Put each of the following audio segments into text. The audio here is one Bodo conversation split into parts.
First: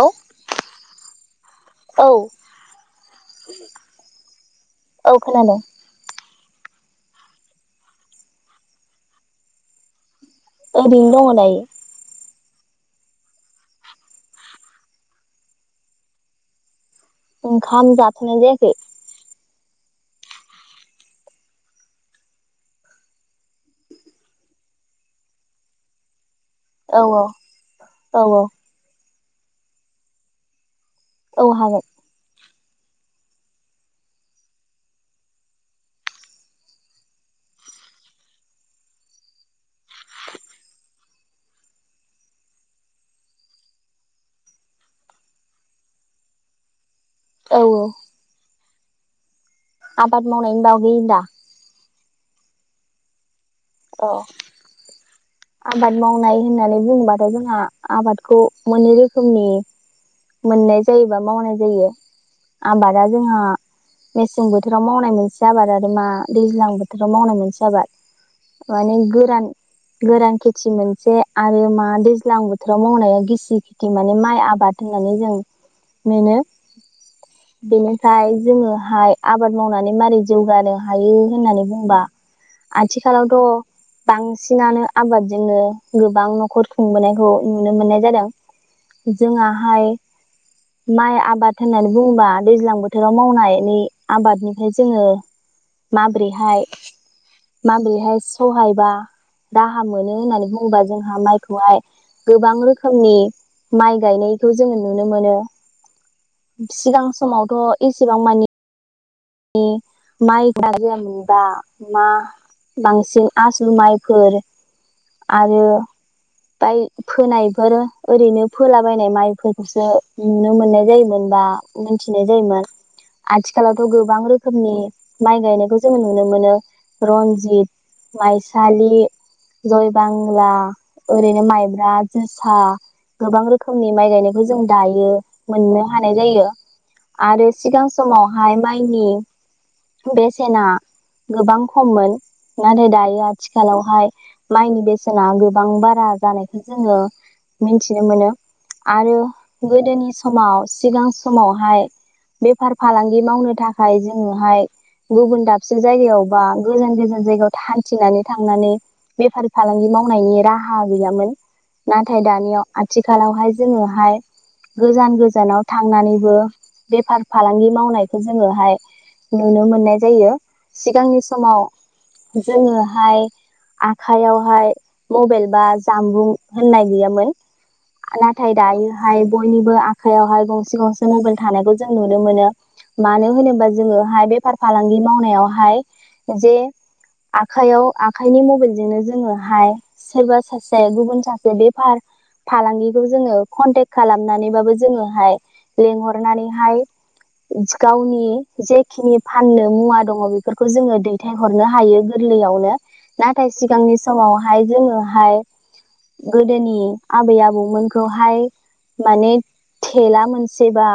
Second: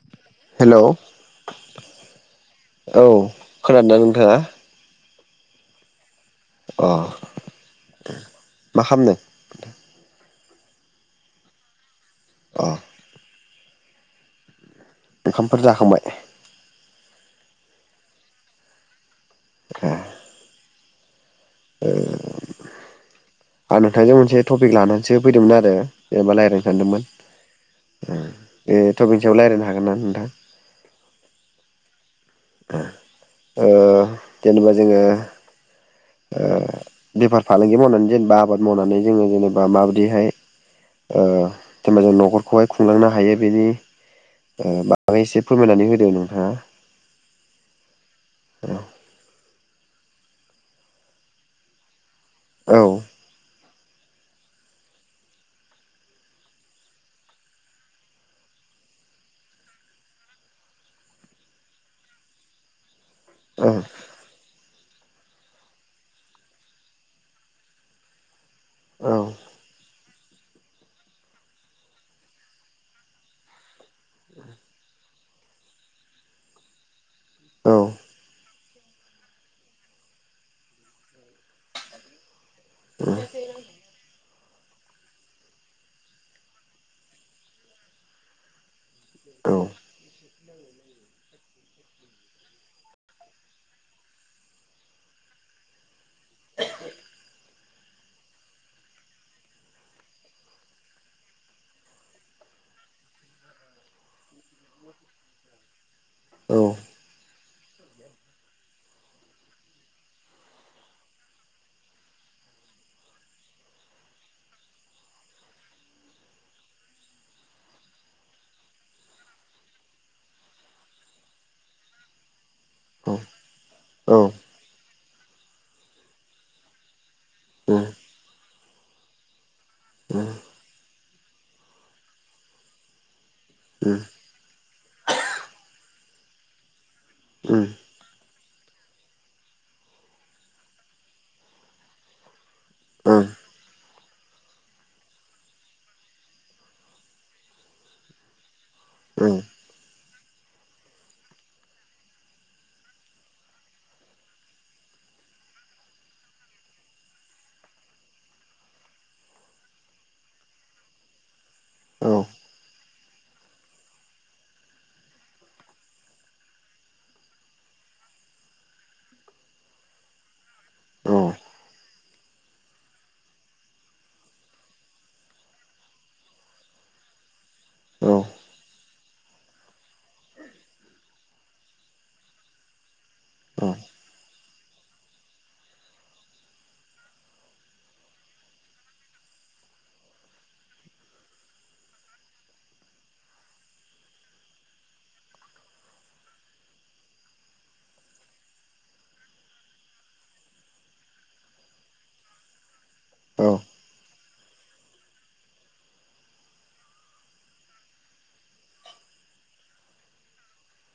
औ हेलौ औ औ खोनादोंना नोंथाङा? औ खोनादों अ मा खालामदों? ओरैनो दङ दायो अ ओंखामफोर जाखांबाय ओंखाम जाथनाय जायाखै ए ओ आं नोंथांजों मोनसे टपिक लानानैसो फैदोंमोन आरो जेनेबा रायलाय नो औ सानदोंमोन औ औ औ बे तपिकनि सायाव रायलायनो हागोन ना नोंथां? औ, हागोन। ओ जेनेबा जोंङो ओ बेफार-फालांगि मावनानै जेनेबा आबाद मावनानै जोंङो जेने बा माबायदिहाय ओ जेनेबा जों न'खरखौहाय खुंलांनो हायो? बेनि ओ बागै एसे फोरमायनानै होदो नोंथाङा। औ औ औ आबाद मावनायनि बागै दा? औ अ आबाद मावनाय होननानै बुङोबथाय जोंहा आबादखौ मोननै रोखोमनि मोननाय जायो बा मावनाय जायो आबादा जोंहा औ मेसें बोथो राव मावनाय मोनसे आबाद आरो मा [inaudible] गोरान गोरान खेथि मोनसे आरो मा दैज्लां बोथोराव मावनाया गिसि माने माइ आबाद होननानै जों मोनो। औ बेनिफाय जोङो हाय आबाद मावनानै मारै जौगानो हायो? होननानै बुंबा। आथिखालावथ' बां सिनानो आबादजोंनो गोबां न'खर खुंबोनायखौ नुनो मोननाय जादों। औ जोङाहाय माइ आबाद होननानै बुंबा दैज्लां बोथोराव मावनायनि आबादनिफ्राय जोङो माबोरैहाय-माबोरैहाय सहाय बा राहा मोनो होननानै बुंबा जोंहा माइखौहाय गोबां रोखोमनि माइ गायनायखौ जोङो नुनो मोनो। [inaudible] सिगां समावथ' एसेबां मानि माइ गाया मोनबा मा। बांसिन आसु माइफोर आरो। बाय फोनायफोर ओरैनो फोलाबायायनाय माइफोरखौसो नुनो मोननाय जायोमोन। बा मिथिनाय जायोमोन ।आथिखालावथ' गोबां उम रोखोमनि माइ गायनायखौ जोङो नुनो मोनो रन्जित, माइसालि जय बांला, ओरैनो माइब्रा, जोसा गोबां रोखोमनि उम माइ गायनायखौ जों दायो मोननो हानाय जायो। आरो उम सिगां समावहाय माइनि बेसेना गोबां खममोन। नाथाय उम दायो आथिखालावहाय माइनि बेसेना गो बां बारा जानायखौ जोङो मोन्थिनो मोनो औ हागोन नोंथां आरो गोदोनि स माव, सिगां समावहाय बेफार-फालांगि मावनो थाखाय जोङोहाय। गुबुन दाबसे जायगायावबा गोजान गोजान जायगायाव हान्थिनानै थांनानै। बेफारि-फालांगि मावनायनि। राहा गैयामोन नाथाय दानियाव आथिखालावहाय जोङोहाय। गोजान गोजानाव थांनानैबो बेफार-फालांगि मावनायखौ जोङोहाय। नुनो मोननाय जायो। सिगांनि समाव जोङोहाय आखायावहाय। मबेल बा जामबुं होननाय गैयामोन नाथाय दायो। हाय बयनिबो आखायावहाय गंसे गंसे मबेल थानायखौ जों नुनो मोनो। मानो होनोबा जोङोहाय बेफार-फालांगि मावनायावहाय जे। आखाइयाव आखाइनि मबाइल जोंनो जोङोहाय। सोरबा सासे गुबुन सासेनि बेफार। फालांगिखौ जोङो कन्टेक खालामनानैबाबो जोङोहाय लेंंहरनानैहाय गावनि जेखिनि फाननो मुवा दङ बेफोरखौ जोङो दैथायहरनो हायो । गोरलैयावनो, नाथाय सिगांनि समावहाय जोङोहाय। गोदोनि आबै आबौ मोनखौहाय। माने टेला मोनसे दा।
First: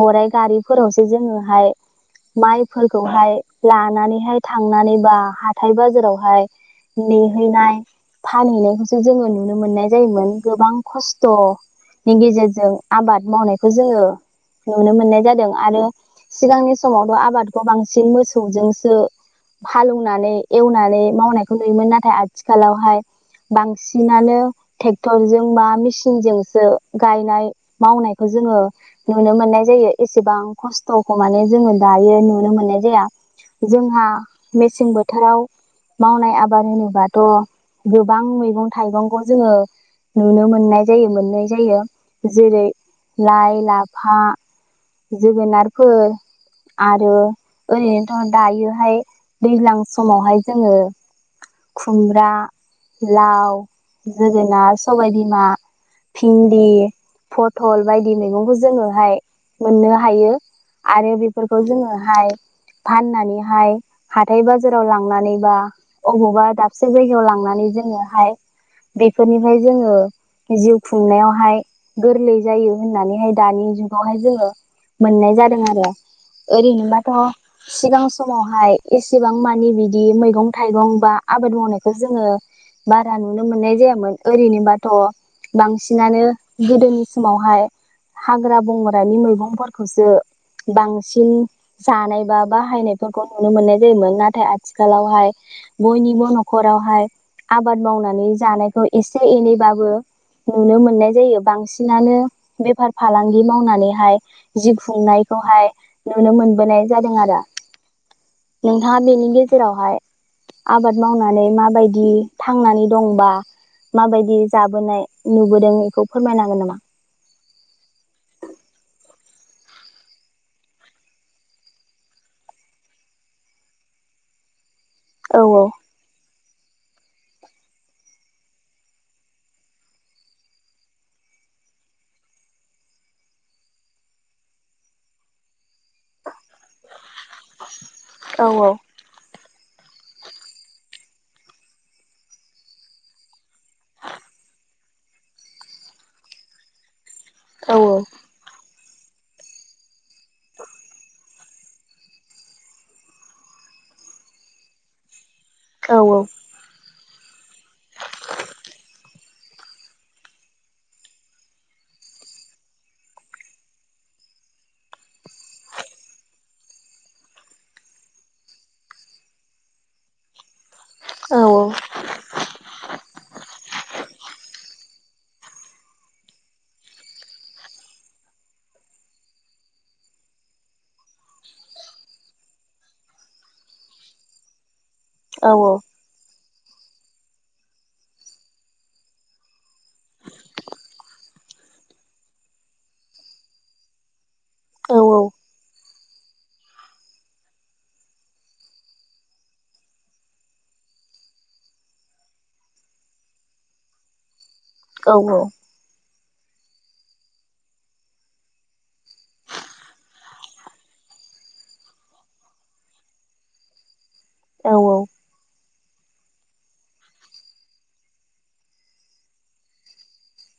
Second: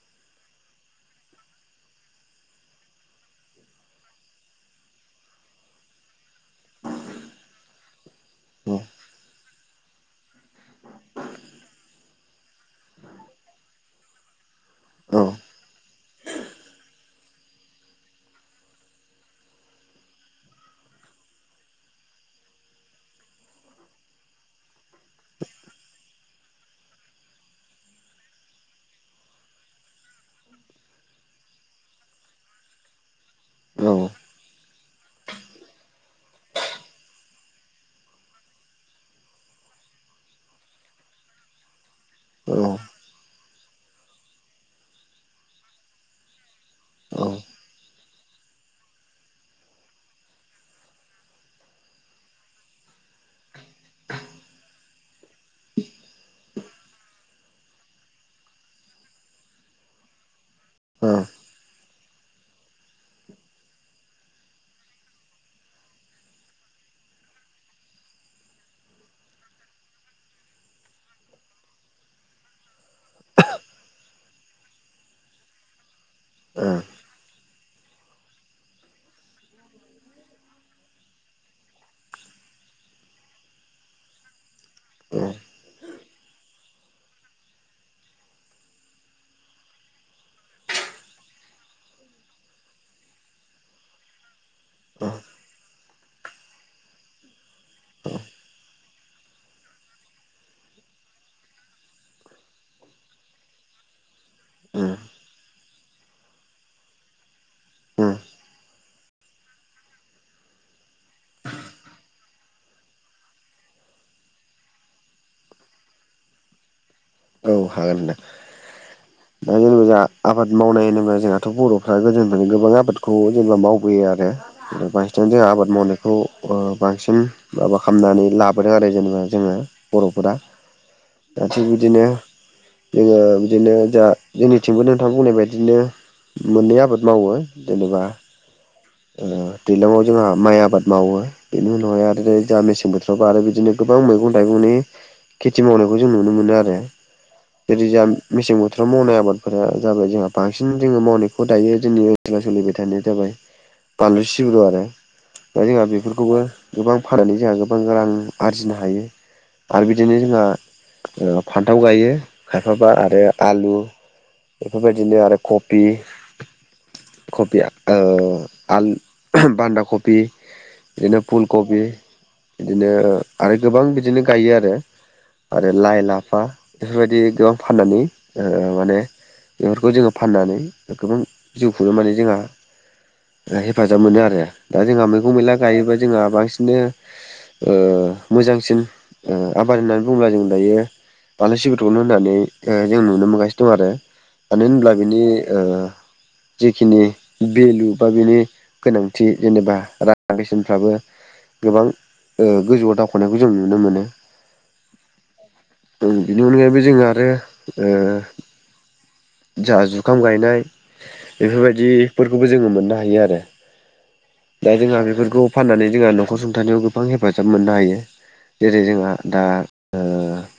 गराइ गारिफोरासो जोङोहाय माइफोरखौहाय लानानैहाय थांनानै बा हाथाय बाजारावहाय ने होनाय फानहैनायखौसो जोङो नुनो मोननाय जायोमोन, गोबां खस्थ' बिनि गेजेरजों आबाद मावनायखौ जोङो नुनो मोननाय जादों दा आरो। सिगांनि समाथ' आबादखौ बांसिन मोसौ जोंसो हालौवनानै एवनानै मावनायखौ नुयो मोन नाथाय, आथिखालावहाय बांसिनानो ट्रेक्टरजों बा मेसिनजोंसो गायनाय मावनायखौ जोंङो नुनो मोननाय जायो । एसेबां खस्थ'खौ माने जोंङो दायो नुनो मोननाय जाया । जोंहा मेसें बोथोराव मावनाय आबाद होनोब्ला - थ' गोबां मैगं थाइगंखौ जोंङो नुनो मोननाय जायो, मोननाय जायो जेरै - लाइ, लाफा जोगोनारफोर आरो ओरैनोथ' दायोहाय दैज्लां समावहाय जोंङो खुमब्रा, लाव, जोगोनार, सबायाइ बिमा भिन्दि, फथल बायदि मैगंखौ जोंङो हाय मोननो हायो । आरो बेफोरखौ जोंङोहाय फाननानैहाय हाथाय बाजाराव लांनानै बा अबावबा बेफोर जायगायाव लांनानै जोंङोहाय बेफोरनिफ्राय जोंङो जिउ खुंनायावहाय गोरलै जायो । होनानैहाय दानि जुगावहाय जोंङो मोननाय जादों आरो ओरैनोबाथ' सिगां समावहाय एसेबां मानि बिदि मैगं थाइगं बा आबाद मावनायखौ जोंङो बारा नुनो मोननाय जायामोन, ओरैनोबाथ' बांसिन बिनानो गोदोनि समावहाय हाग्रा बंग्रानि मैगंफोरखौसो बांसिन जानाय बा बाहायनायफोरखौ नुनो मोननाय जायोमोन, नाथाय आथिखालावहाय बयनिबो न'खरावहाय आबाद मावनानै जानायखौ एसे एनैबाबो नुनो मोननाय जायो । बांसिनानो बेफार फालांगि मावनानैहाय जिउ खुंनायखौहाय नुनो मोनबोनाय जादों आरो । उम नोंथांङा बेनि गेजेरावहाय आबाद मावनानै माबायदि थांनानै दं बा माबायदि जाबोनाय नुबोदों बेखौ फोरमायनांगोन नामा? औ हागोनदा? दा जेनेबा जों आबाद मावनाय होनोबा जोंहाथ' बर'फ्रा गोदोनिफ्राय गोबां आबादखौ जेनेबा मावबो फारसेथिं औ जोंहा आबाद मावनायखौ ओ बांसिन माबा खालामनानै लाबोदों आरो जेनेबा जोंङो बर'फोरा दा,, बिदिनो जोंङो बिदिनो दा जोंनिथिंबो नोंथां मोनि बायदिनो मोननै आबाद मावो जेनेबा औ ओ दैज्लाङाव जोंहा माइ आबाद मावो, बेनि उनावहाय आरो जोंहा मेसें बोथोरावबो आरो बिदिनो गोबां मैगं- थाइगंनि खेथि मावनाय खौ जों नुनो मोन आरो औ ओरैजा मेसें बो बोथोराव मावनाय आबादफोरा जाबाय जोंहा बांसिन जोंङो मावनायखौ दायो, जोंनि ओनसोलाव सोलिबाय थानाय जाबाय बानलु सिब्रु आरो ओमफ्राय जोंहा औ बेफोरखौबो गोबां फाननानै जोंहा गोबां रां आरजिनो हायो आरो बिदिनो जोंहा फान्थाव गायो खायफाबा आरो आलु बेफोरबायदिनो आरो कबि कबिया आल बान्दा कफि बिदिनो फुल औ कबि बिदिनो आरो गोबां बिदिनो गायो आरो आरो लाइ लाफा बेफोरबायदि गोबां फाननानै माने बेफोरखौ जोंङो फाननानै गोबां जिउखुङो माने जोंहा हेफाजाब मोनो आरो दा जोंहा मैगं औ मैला गायोब्ला जोंहा बांसिन बिदिनो ओ मोजांसिन आबाद होननानै बुंङोब्ला जों दायो बानलु सिब्रखौनो होननानै जों नुनो मोनगासिनो दं आरो मानो औ होनब्ला बिनि जेखिनि भेलु बा बेनि गोनांथि जेनेबा रां बेसेनफ्राबो गोबां गोजौआव दावखोनायखौ जों नुनो मोनो औ औ बिनि अनगायैबो जोङो आरो जा जुखाम गायनाय बेफोरबायदिफोरखौबो जोङो मोननो हायो आरो औ दा जोंहा बेफोरखौ फाननानै जोंहा न'खर सुंथानायाव गोबां हेफाजाब मोननो हायो जेरै जोंहा दा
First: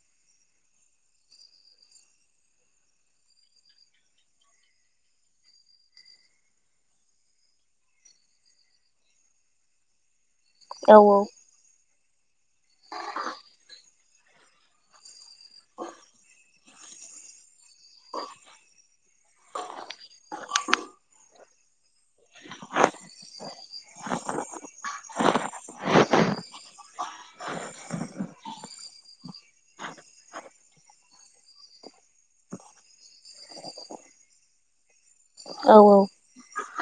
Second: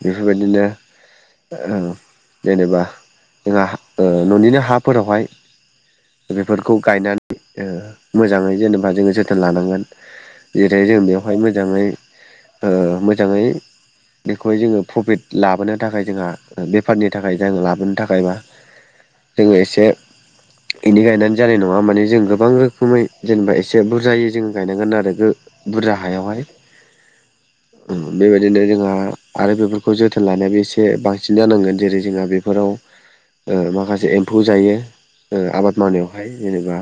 बेफोरबायदिनो जेनेबा जोंहा न'निनो हाफोरावहाय बेफोरखौ गायनानै मोजाङै जेनेबा जोङो जोथोन लानांगोन जेरै जों बेवहाय मोजाङै मोजाङै बेखौहाय जोङो प्रफिट लाबोनो थाखाय जोंहा बेफारनि थाखाय जों लाबोनो थाखाय बा जोङो एसे । [inaudible] बिनि गायनानै जानाय नङा माने जों गोबां रोखोमै जेनेबा एसे बुरजायै जों गायनांगोन आरो हायावहाय बेबायदिनो जोंहा आरो बे बे खौ जोथोन लानायाबो एसे बांसिन जानांगोन जेरै जोंहा बेफोराव माखासे एम्फौ जायो आबाद औ मावनायावहाय जेनेबा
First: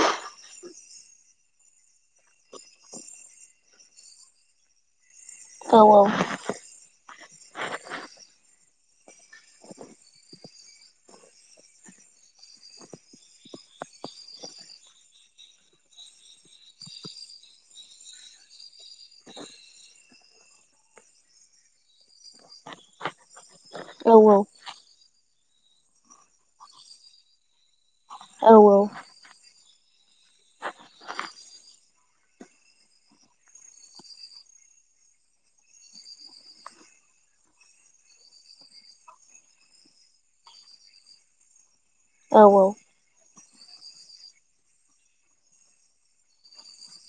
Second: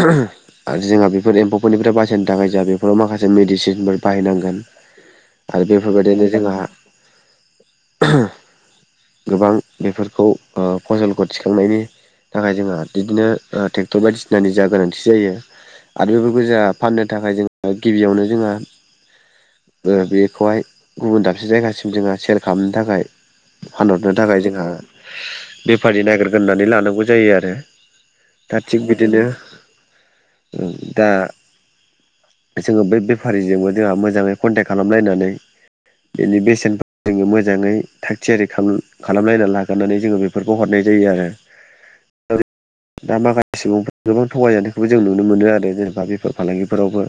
[unintelligible] आरो जोंहा बेफोर एम्फौफोरनिफ्राय बासायनो थाखाय जोंहा बेफोराव माखासे मेडिसिनफोर बाहायनांगोन आरो बेफोरबायदिनो जोंहा गोबां बेफोरखौ फसलखौ थिखांनायनि थाखाय जोंहा बिदिनो ट्रेक्टर बायदिसिनानि जा गोनांथि जायो आरो बेफोरखौजा फाननो थाखाय जोंहा गिबियावनो जोंहा बेखौहाय गुबुन दाबसे जायगासिम जोंहा सेल खालामनो थाखाय औ फानहरनो थाखाय जोंहा बेफारि नागिरगोरनानै लानांगौ जायो आरो दा थिग बिदिनो दा जोङो बेै बेफारिजोंबो जोंहा मोजाङै कन्टेक्ट खालामलायनानै बेनि बेसेन जोङो मोजाङै थाग थियारि खालाम खालामलायना लागोरनानै जोङो बेफोरखौ हरनाय जायो आरो दा माखासे सुबुं गोबां थगायजानायखौबो जों नुनो मोनो आरो जेनेबा बेफोर फालांगिफोरावबो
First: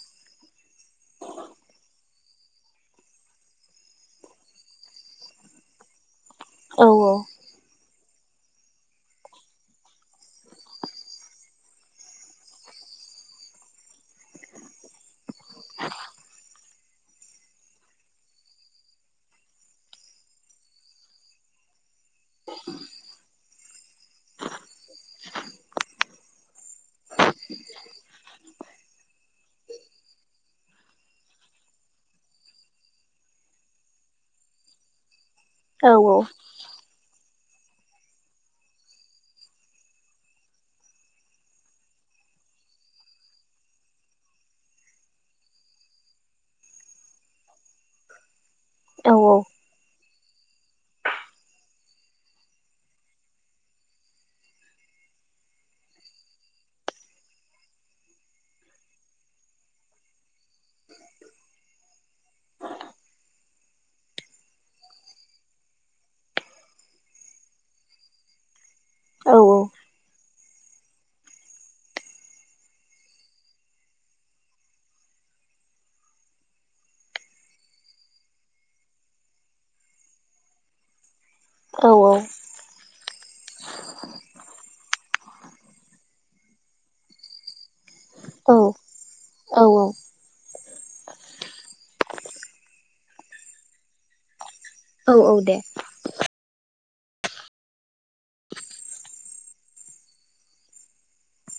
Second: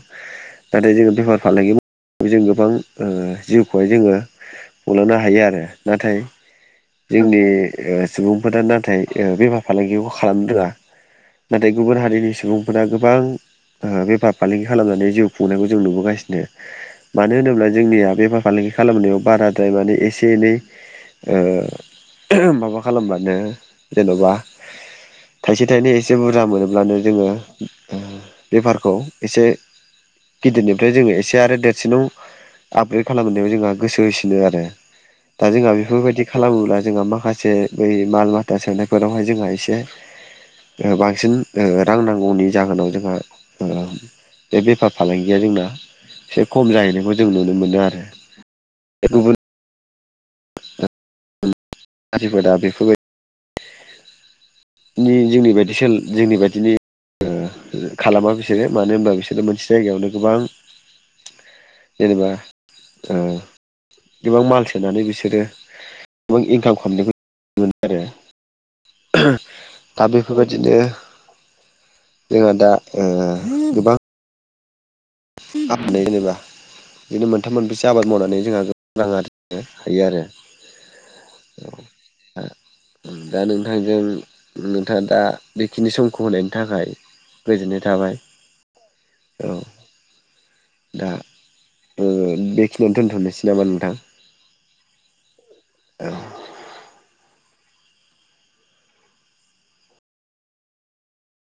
नाथाय जोङो बेफार फालांगि जों गोबां जिउखौहाय जोङो खुंलांनो हायो आरो नाथाय जोंनि सुबुंफोरा नाथाय बेफार फालांगिबो खालामनो रोङा नाथाय गुबुन हारिनि सुबुंफोरा गोबां बेफार फालांगि खालामनानै जिउ खुंनायखौ जों नुबोगासिनो मानो होनोब्ला जोंनिया बेफार फालांगि खालामनायाव बाराद्राय माने एसे एनै माबा खालामबानो जेन'बा थाइसे थाइनै एसे बुरजा मोनोब्लानो जोङो बेफारखौ एसे गिदिरनिफ्राय जोङो एसे आरो देरसिनाव आपग्रेद खालामनायाव जोंहा गोसो एसे नो आरो दा जोंहा बेफोरबायदि खालामोब्ला जोंहा माखासे एसे बै माल माथा सोननायफोरावहाय जोंहा एसे बांसिन रां नांगौनि जाहोनाव जोंहा बे बेफार फालांगिया जोंना एसे खम जाहैनायखौ जों नुनो मोनो आरो औ गुबुन औ जाथिफोरा दा बेफोरबो नि जोंनि बायदि स जोंनि बायदिनि खालामा बिसोरो मानो होनबा बिसोरो मोनसे जायगायावनो गोबां जेनेबा गोबां माल सोनानै बिसोरो गोबां इनकाम खालामनायखौ मोनो आरो बिदिनो जोंहा दा गोबां आपनो जेनेबा बिदिनो मोनथाम मोनबैसो आबाद मावनानै जोंहा रां आरजीनो हायो आरो औ दा नोंथांजों नोंथाङा दा बेखिनि समखौ होनायनि थाखाय गोजोन औ औ औ दा बेखिनियावनो दोनथ'नोसै नामा नोंथां औ औ दे औ